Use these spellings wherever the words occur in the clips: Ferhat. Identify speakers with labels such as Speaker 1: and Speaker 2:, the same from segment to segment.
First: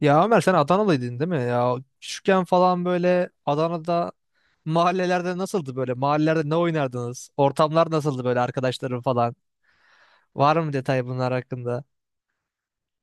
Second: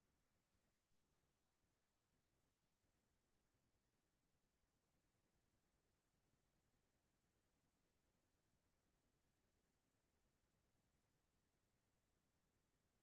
Speaker 1: Ya Ömer, sen Adanalıydın değil mi? Ya küçükken falan böyle Adana'da mahallelerde nasıldı böyle? Mahallelerde ne oynardınız? Ortamlar nasıldı böyle, arkadaşların falan? Var mı detay bunlar hakkında?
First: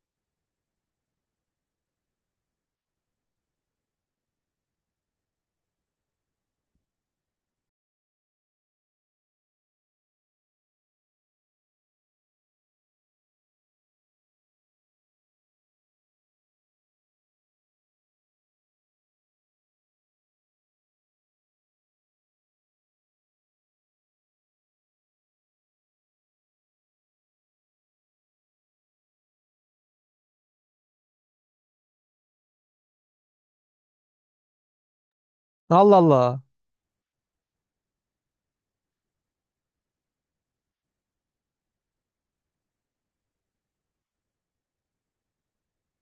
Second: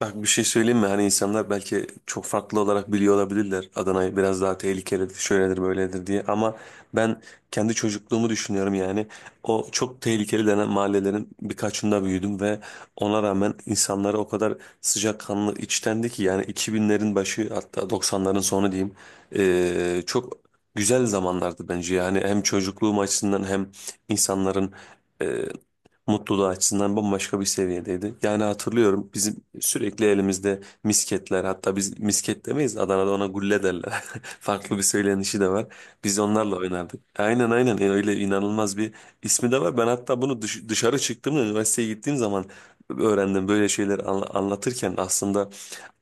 Speaker 2: Bak bir şey söyleyeyim mi? Hani insanlar belki çok farklı olarak biliyor olabilirler. Adana'yı biraz daha tehlikelidir, şöyledir, böyledir diye. Ama ben kendi çocukluğumu düşünüyorum yani. O çok tehlikeli denen mahallelerin birkaçında büyüdüm ve ona rağmen insanları o kadar sıcakkanlı, içtendi ki yani 2000'lerin başı hatta 90'ların sonu diyeyim. Çok güzel zamanlardı bence yani hem çocukluğum açısından hem insanların mutluluğu açısından bambaşka bir seviyedeydi. Yani hatırlıyorum, bizim sürekli elimizde misketler, hatta biz misket demeyiz, Adana'da ona gulle derler. Farklı bir söylenişi de var.
Speaker 1: Allah
Speaker 2: Biz
Speaker 1: Allah.
Speaker 2: onlarla oynardık. Aynen aynen. Öyle inanılmaz bir ismi de var. Ben hatta bunu dışarı çıktığımda, üniversiteye gittiğim zaman öğrendim, böyle şeyler anlatırken aslında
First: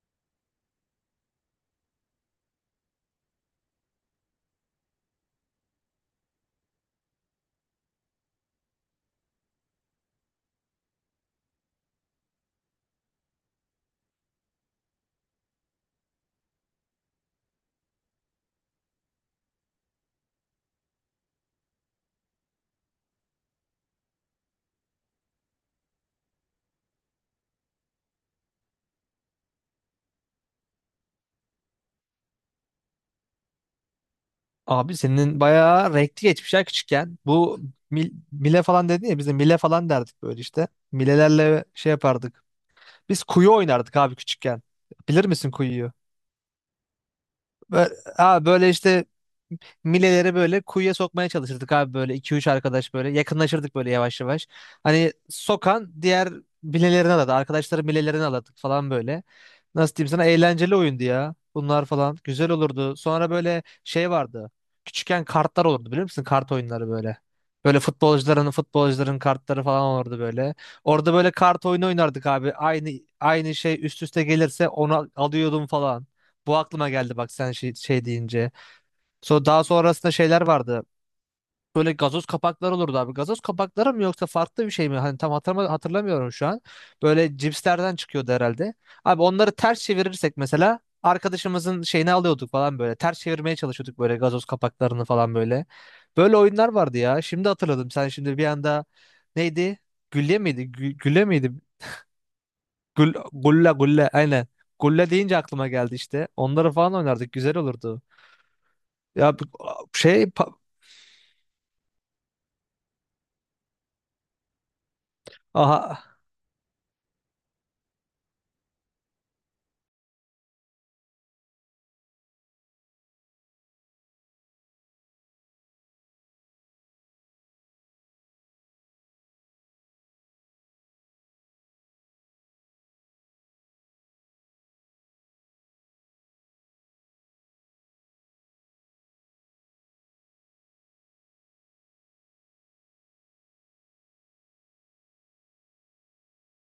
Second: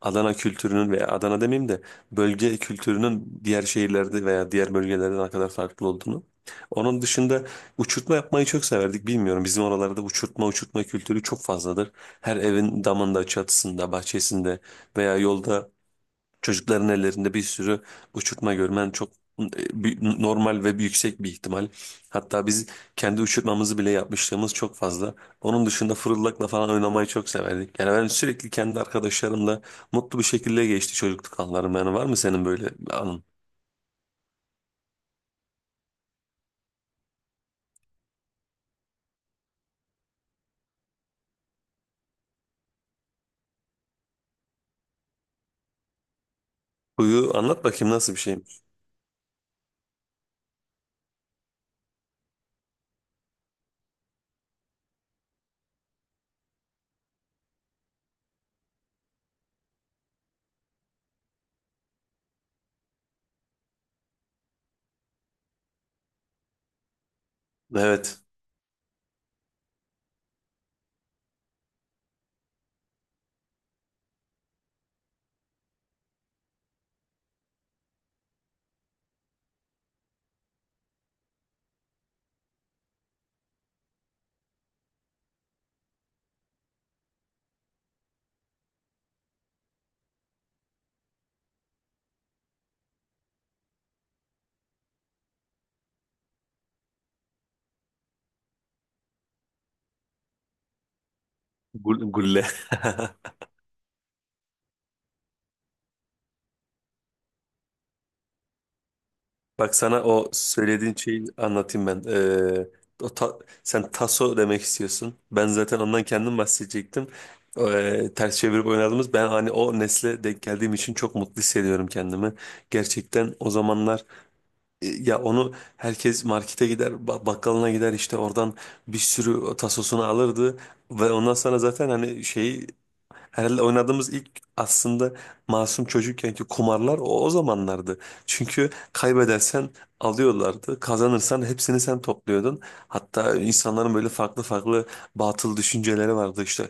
Speaker 2: Adana kültürünün veya Adana demeyeyim de bölge kültürünün diğer şehirlerde veya diğer bölgelerde ne kadar farklı olduğunu. Onun dışında uçurtma yapmayı çok severdik. Bilmiyorum, bizim oralarda uçurtma uçurtma kültürü çok fazladır. Her evin damında, çatısında, bahçesinde veya yolda çocukların ellerinde bir sürü uçurtma görmen çok normal ve bir yüksek bir ihtimal. Hatta biz kendi uçurtmamızı bile yapmışlığımız çok fazla. Onun dışında fırıldakla falan oynamayı çok severdik. Yani ben sürekli kendi arkadaşlarımla mutlu bir şekilde geçti çocukluk anılarım. Yani var mı senin böyle bir anın?
Speaker 1: Abi senin bayağı renkli geçmiş ya küçükken. Bu mile falan dedin ya, biz de mile falan derdik böyle işte. Milelerle şey yapardık. Biz kuyu oynardık abi küçükken. Bilir misin kuyuyu?
Speaker 2: Huyu anlat bakayım,
Speaker 1: Böyle,
Speaker 2: nasıl bir şey?
Speaker 1: ha, böyle işte mileleri böyle kuyuya sokmaya çalışırdık abi, böyle iki üç arkadaş böyle yakınlaşırdık böyle yavaş yavaş. Hani sokan diğer bilelerini aladı. Arkadaşların bilelerini aladık falan böyle. Nasıl diyeyim sana, eğlenceli oyundu ya. Bunlar falan güzel olurdu. Sonra böyle şey vardı. Küçükken kartlar olurdu biliyor musun? Kart oyunları böyle. Böyle
Speaker 2: Evet.
Speaker 1: futbolcuların kartları falan olurdu böyle. Orada böyle kart oyunu oynardık abi. Aynı şey üst üste gelirse onu alıyordum falan. Bu aklıma geldi bak, sen şey deyince. Daha sonrasında şeyler vardı. Böyle gazoz kapakları olurdu abi. Gazoz kapakları mı yoksa farklı bir şey mi? Hani tam hatırlamıyorum şu an. Böyle cipslerden çıkıyordu herhalde. Abi onları ters çevirirsek mesela arkadaşımızın şeyini alıyorduk falan böyle. Ters çevirmeye çalışıyorduk böyle gazoz kapaklarını falan böyle. Böyle oyunlar vardı ya. Şimdi hatırladım. Sen şimdi bir anda neydi? Gülle miydi? Gülle miydi?
Speaker 2: Gulle.
Speaker 1: Gulla, gulla, aynen. Gulla deyince aklıma geldi işte. Onları falan oynardık. Güzel olurdu. Ya bu-
Speaker 2: Bak, sana
Speaker 1: şey
Speaker 2: o
Speaker 1: pa-
Speaker 2: söylediğin şeyi anlatayım ben. O ta- Sen taso demek istiyorsun. Ben zaten
Speaker 1: aha.
Speaker 2: ondan kendim bahsedecektim. Ters çevirip oynadığımız, ben hani o nesle denk geldiğim için çok mutlu hissediyorum kendimi. Gerçekten o zamanlar, ya onu herkes markete gider, bakkalına gider, işte oradan bir sürü tasosunu alırdı ve ondan sonra zaten hani şeyi, herhalde oynadığımız ilk, aslında masum çocukkenki kumarlar o zamanlardı. Çünkü kaybedersen alıyorlardı, kazanırsan hepsini sen topluyordun. Hatta insanların böyle farklı farklı batıl düşünceleri vardı, işte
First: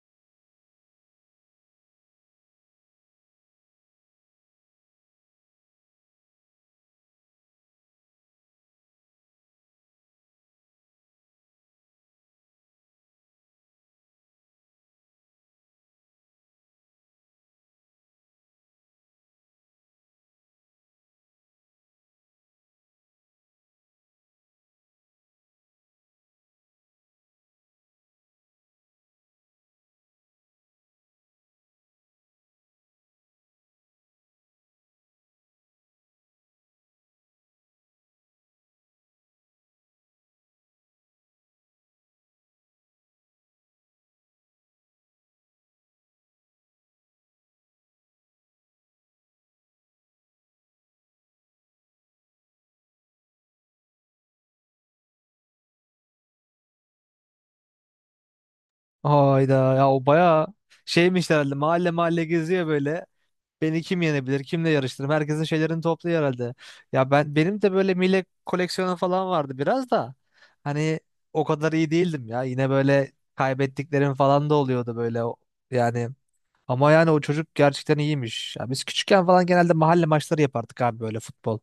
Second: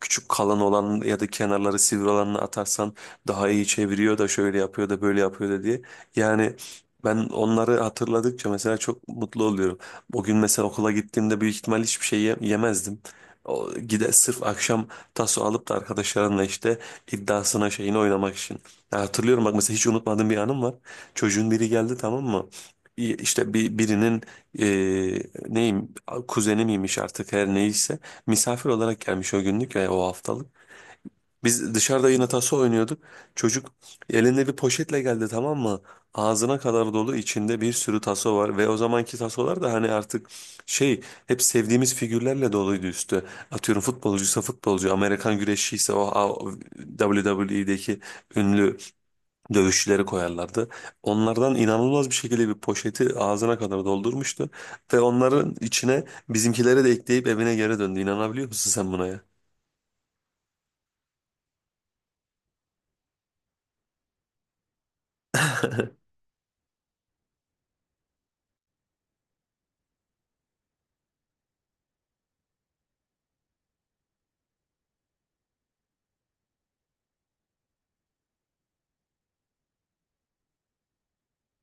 Speaker 2: küçük kalan olan ya da kenarları sivri olanını atarsan daha iyi çeviriyor da, şöyle yapıyor da, böyle yapıyor da diye. Yani ben onları hatırladıkça mesela çok mutlu oluyorum. O gün mesela okula gittiğimde büyük ihtimal hiçbir şey yemezdim. O, gide sırf akşam taso alıp da arkadaşlarınla işte iddiasına şeyini oynamak için. Ya hatırlıyorum, bak mesela hiç unutmadığım bir anım var. Çocuğun biri geldi, tamam mı? İşte birinin, e, neyim, kuzeni miymiş artık, her neyse, misafir olarak gelmiş o günlük ve o haftalık. Biz dışarıda yine taso oynuyorduk. Çocuk elinde bir poşetle geldi, tamam mı? Ağzına kadar dolu, içinde bir sürü taso var ve o zamanki tasolar da hani artık şey, hep sevdiğimiz figürlerle doluydu üstü. Atıyorum futbolcuysa futbolcu, Amerikan güreşçiyse WWE'deki ünlü dövüşçüleri koyarlardı. Onlardan inanılmaz bir şekilde bir poşeti ağzına kadar doldurmuştu ve onların içine bizimkileri de ekleyip evine geri döndü. İnanabiliyor musun sen buna ya?
Speaker 1: Hayda ya, o bayağı şeymiş herhalde, mahalle mahalle geziyor böyle. Beni kim yenebilir, kimle yarıştırırım? Herkesin şeylerini topluyor herhalde. Ya ben, benim de böyle millet koleksiyonu falan vardı biraz da. Hani o kadar iyi değildim ya. Yine böyle kaybettiklerim falan da oluyordu böyle. Yani, ama yani o çocuk gerçekten iyiymiş. Ya biz küçükken falan genelde mahalle maçları yapardık abi, böyle futbol.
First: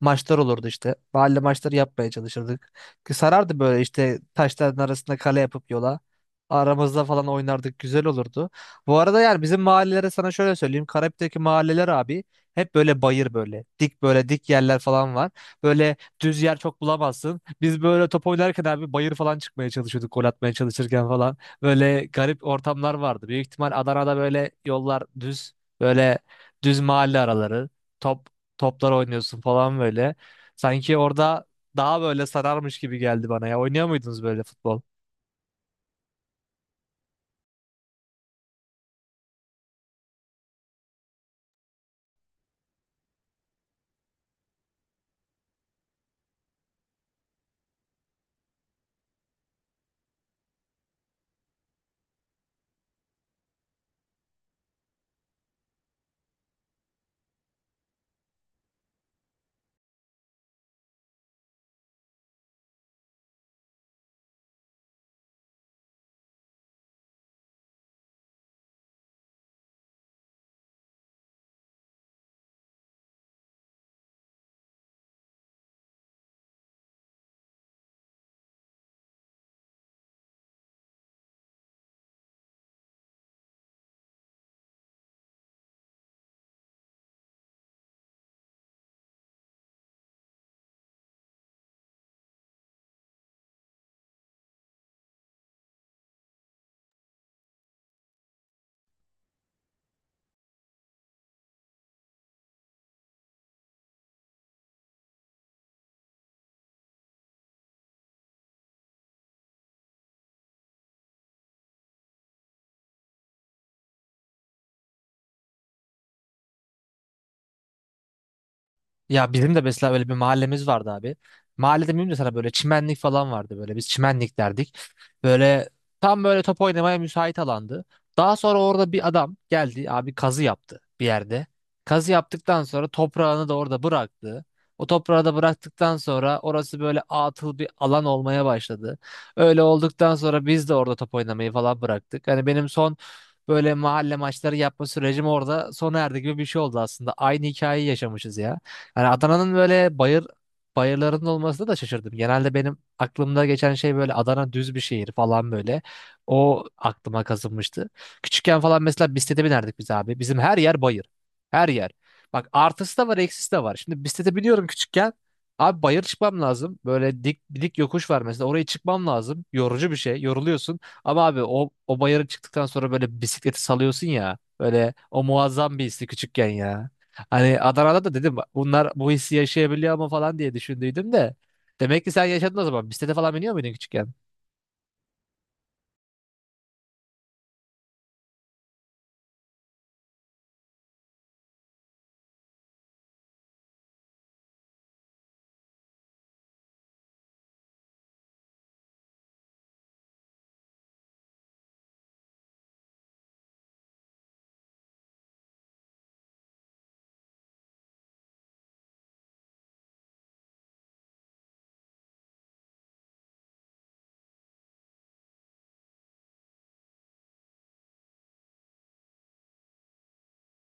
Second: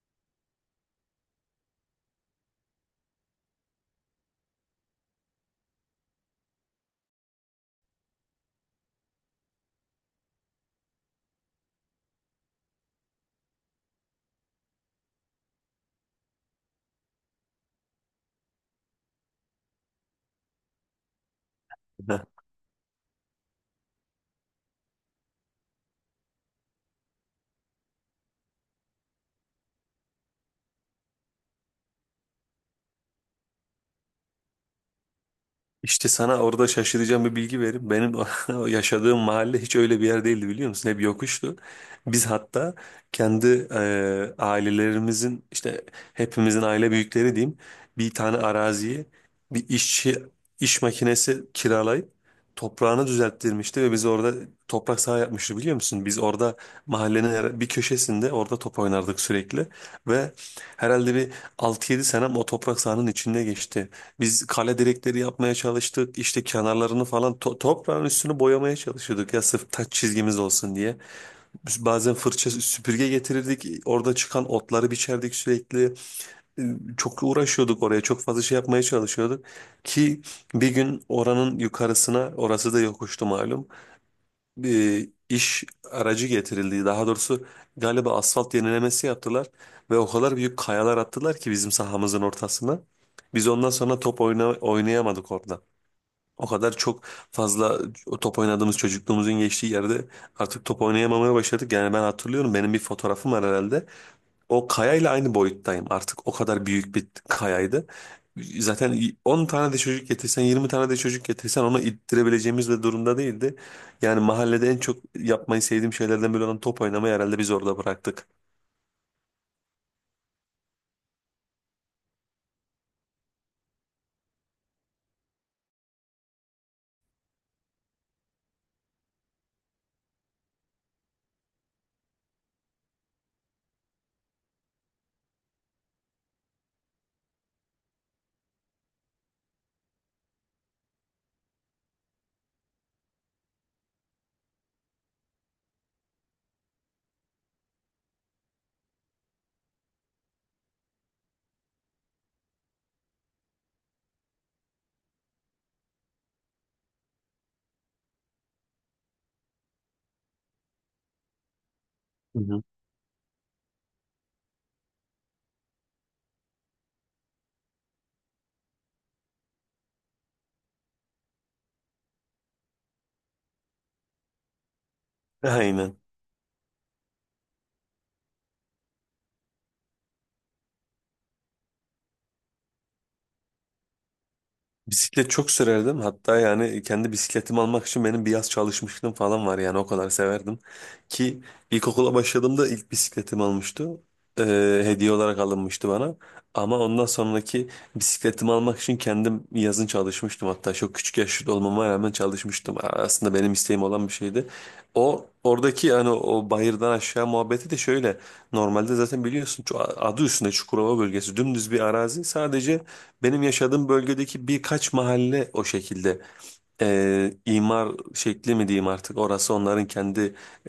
Speaker 1: Maçlar olurdu işte. Mahalle maçları yapmaya çalışırdık. Ki sarardı böyle işte taşların arasında kale yapıp yola. Aramızda falan oynardık. Güzel olurdu. Bu arada yani bizim mahallelere sana şöyle söyleyeyim. Karabük'teki mahalleler abi hep böyle bayır böyle. Dik, böyle dik yerler falan var. Böyle düz yer çok bulamazsın. Biz böyle top oynarken abi bayır falan çıkmaya çalışıyorduk, gol atmaya çalışırken falan. Böyle
Speaker 2: Heh.
Speaker 1: garip ortamlar vardı. Büyük ihtimal Adana'da böyle yollar düz, böyle düz mahalle araları, top toplar oynuyorsun falan böyle. Sanki orada daha böyle sararmış gibi geldi bana ya. Oynuyor muydunuz böyle futbol?
Speaker 2: İşte sana orada şaşıracağım bir bilgi vereyim. Benim o yaşadığım mahalle hiç öyle bir yer değildi, biliyor musun? Hep yokuştu. Biz hatta kendi, ailelerimizin, işte hepimizin aile büyükleri diyeyim, bir tane araziye bir işçi iş makinesi kiralayıp toprağını düzelttirmişti ve biz orada toprak saha yapmıştı, biliyor musun? Biz orada mahallenin bir köşesinde, orada top oynardık sürekli ve herhalde bir 6-7 senem o toprak sahanın içinde geçti. Biz kale direkleri yapmaya çalıştık. İşte kenarlarını falan, toprağın üstünü boyamaya çalışıyorduk ya, sırf taç çizgimiz olsun diye. Biz bazen fırça süpürge getirirdik. Orada çıkan otları biçerdik sürekli. Ee, Çok uğraşıyorduk oraya. Çok fazla şey yapmaya çalışıyorduk. Ki bir gün oranın yukarısına, orası da yokuştu malum, bir iş aracı getirildi. Daha doğrusu galiba asfalt yenilemesi yaptılar ve o kadar büyük kayalar attılar ki bizim sahamızın ortasına. Biz ondan sonra top oynayamadık orada. O kadar çok fazla, o top oynadığımız çocukluğumuzun geçtiği yerde artık top oynayamamaya başladık. Yani ben hatırlıyorum, benim bir fotoğrafım var herhalde. O kayayla aynı boyuttayım artık. O kadar büyük bir kayaydı. Zaten 10 tane de çocuk getirsen, 20 tane de çocuk getirsen onu ittirebileceğimiz de durumda değildi. Yani mahallede en çok yapmayı sevdiğim şeylerden biri olan top oynamayı herhalde biz orada bıraktık.
Speaker 1: Ya bizim de mesela öyle bir mahallemiz vardı abi. Mahallede miyim de sana böyle çimenlik falan vardı böyle. Biz çimenlik derdik. Böyle tam böyle top oynamaya müsait alandı. Daha sonra orada bir adam geldi abi, kazı yaptı bir yerde. Kazı yaptıktan sonra toprağını da orada bıraktı. O toprağı da bıraktıktan sonra orası böyle atıl bir alan olmaya başladı. Öyle olduktan sonra biz de orada top oynamayı falan bıraktık. Hani benim son böyle mahalle maçları yapma sürecim orada sona erdi gibi bir şey oldu aslında. Aynı hikayeyi yaşamışız ya. Yani Adana'nın böyle bayır bayırlarının olmasına da şaşırdım. Genelde benim aklımda geçen şey böyle Adana düz bir şehir falan böyle. O aklıma kazınmıştı. Küçükken falan mesela bisiklete binerdik biz abi. Bizim her yer bayır. Her yer.
Speaker 2: Hı
Speaker 1: Bak
Speaker 2: hı.
Speaker 1: artısı da var, eksisi de var. Şimdi bisiklete biniyorum küçükken. Abi bayır çıkmam lazım. Böyle dik dik yokuş var mesela. Oraya çıkmam lazım. Yorucu bir şey. Yoruluyorsun. Ama abi o bayıra çıktıktan sonra böyle bisikleti salıyorsun ya. Böyle o muazzam bir
Speaker 2: Aynen.
Speaker 1: histi küçükken ya. Hani Adana'da da dedim bunlar bu hissi yaşayabiliyor mu falan diye düşündüydüm de. Demek ki sen yaşadın o zaman. Bisiklete falan biniyor muydun küçükken?
Speaker 2: Bisiklet çok sürerdim. Hatta yani kendi bisikletimi almak için benim bir yaz çalışmışlığım falan var, yani o kadar severdim. Ki ilkokula başladığımda ilk bisikletimi almıştı. Hediye olarak alınmıştı bana. Ama ondan sonraki bisikletimi almak için kendim yazın çalışmıştım. Hatta çok küçük yaşta olmama rağmen çalışmıştım. Aslında benim isteğim olan bir şeydi. O oradaki yani o bayırdan aşağı muhabbeti de şöyle. Normalde zaten biliyorsun, adı üstünde Çukurova bölgesi dümdüz bir arazi. Sadece benim yaşadığım bölgedeki birkaç mahalle o şekilde, imar şekli mi diyeyim artık orası, onların kendi,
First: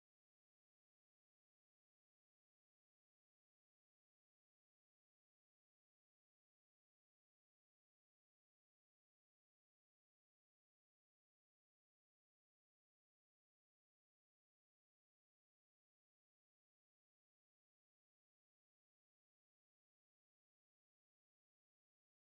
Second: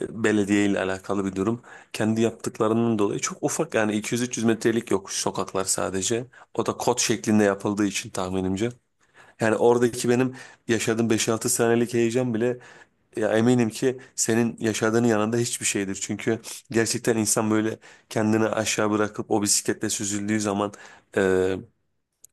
Speaker 2: belediye ile alakalı bir durum. Kendi yaptıklarının dolayı çok ufak, yani 200-300 metrelik yokuş sokaklar sadece. O da kot şeklinde yapıldığı için tahminimce. Yani oradaki benim yaşadığım 5-6 senelik heyecan bile, ya eminim ki senin yaşadığının yanında hiçbir şeydir. Çünkü gerçekten insan böyle kendini aşağı bırakıp o bisikletle süzüldüğü zaman,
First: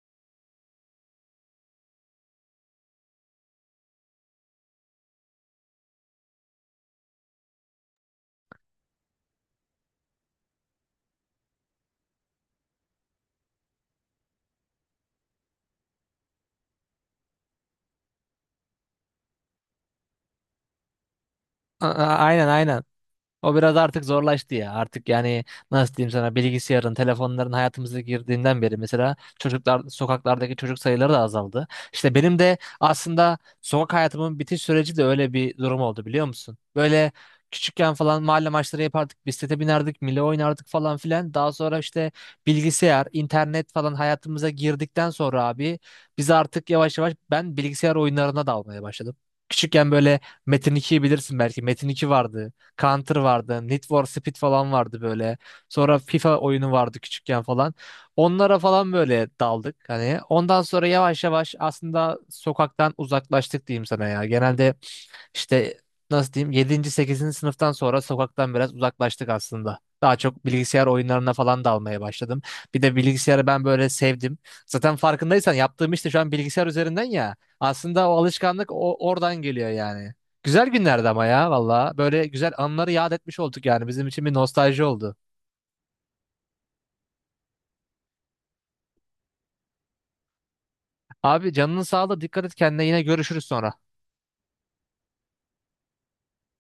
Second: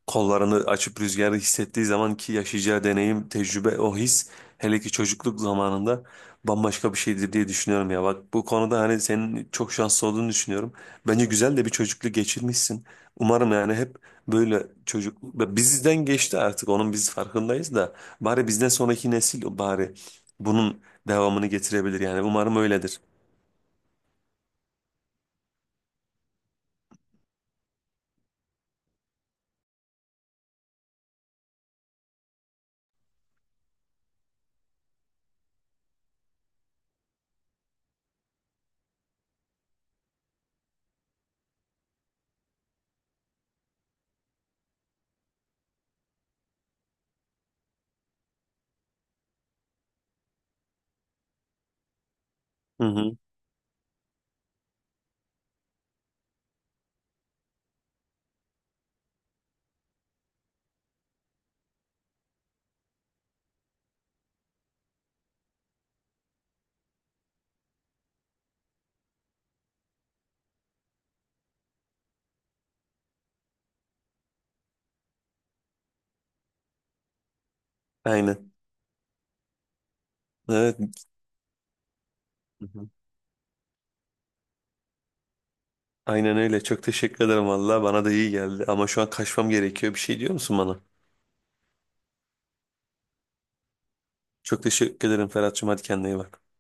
Speaker 2: kollarını açıp rüzgarı hissettiği zaman ki yaşayacağı deneyim, tecrübe, o his, hele ki çocukluk zamanında bambaşka bir şeydir diye düşünüyorum ya. Bak, bu konuda hani senin çok şanslı olduğunu düşünüyorum. Bence güzel de bir çocukluk geçirmişsin. Umarım yani, hep böyle, çocuk bizden geçti artık, onun biz farkındayız da bari bizden sonraki nesil bari bunun devamını
Speaker 1: A-
Speaker 2: getirebilir,
Speaker 1: a-
Speaker 2: yani
Speaker 1: aynen
Speaker 2: umarım
Speaker 1: aynen.
Speaker 2: öyledir.
Speaker 1: O biraz artık zorlaştı ya. Artık yani nasıl diyeyim sana, bilgisayarın, telefonların hayatımıza girdiğinden beri mesela çocuklar, sokaklardaki çocuk sayıları da azaldı. İşte benim de aslında sokak hayatımın bitiş süreci de öyle bir durum oldu biliyor musun? Böyle küçükken falan mahalle maçları yapardık, bisiklete binerdik, mille oynardık falan filan. Daha sonra işte bilgisayar, internet falan hayatımıza girdikten sonra abi biz artık yavaş yavaş, ben bilgisayar oyunlarına dalmaya başladım. Küçükken böyle Metin 2'yi bilirsin belki. Metin 2 vardı.
Speaker 2: Hı
Speaker 1: Counter
Speaker 2: hı.
Speaker 1: vardı. Need for Speed falan vardı böyle. Sonra FIFA oyunu vardı küçükken falan. Onlara falan böyle daldık hani. Ondan sonra yavaş yavaş aslında sokaktan uzaklaştık diyeyim sana ya. Genelde işte nasıl diyeyim, yedinci sekizinci sınıftan sonra sokaktan biraz uzaklaştık aslında. Daha çok bilgisayar oyunlarına falan dalmaya başladım. Bir de bilgisayarı ben böyle sevdim. Zaten farkındaysan yaptığım işte şu an bilgisayar üzerinden ya. Aslında o
Speaker 2: Aynen.
Speaker 1: alışkanlık oradan geliyor yani. Güzel
Speaker 2: Evet.
Speaker 1: günlerdi ama ya valla. Böyle güzel anıları yad etmiş olduk yani. Bizim için bir nostalji oldu.
Speaker 2: Aynen öyle. Çok teşekkür ederim valla. Bana da iyi geldi. Ama şu an kaçmam gerekiyor. Bir şey diyor musun bana?
Speaker 1: Abi canının sağlığı, dikkat et kendine, yine görüşürüz sonra.
Speaker 2: Çok teşekkür ederim Ferhat'cığım. Hadi kendine iyi bak.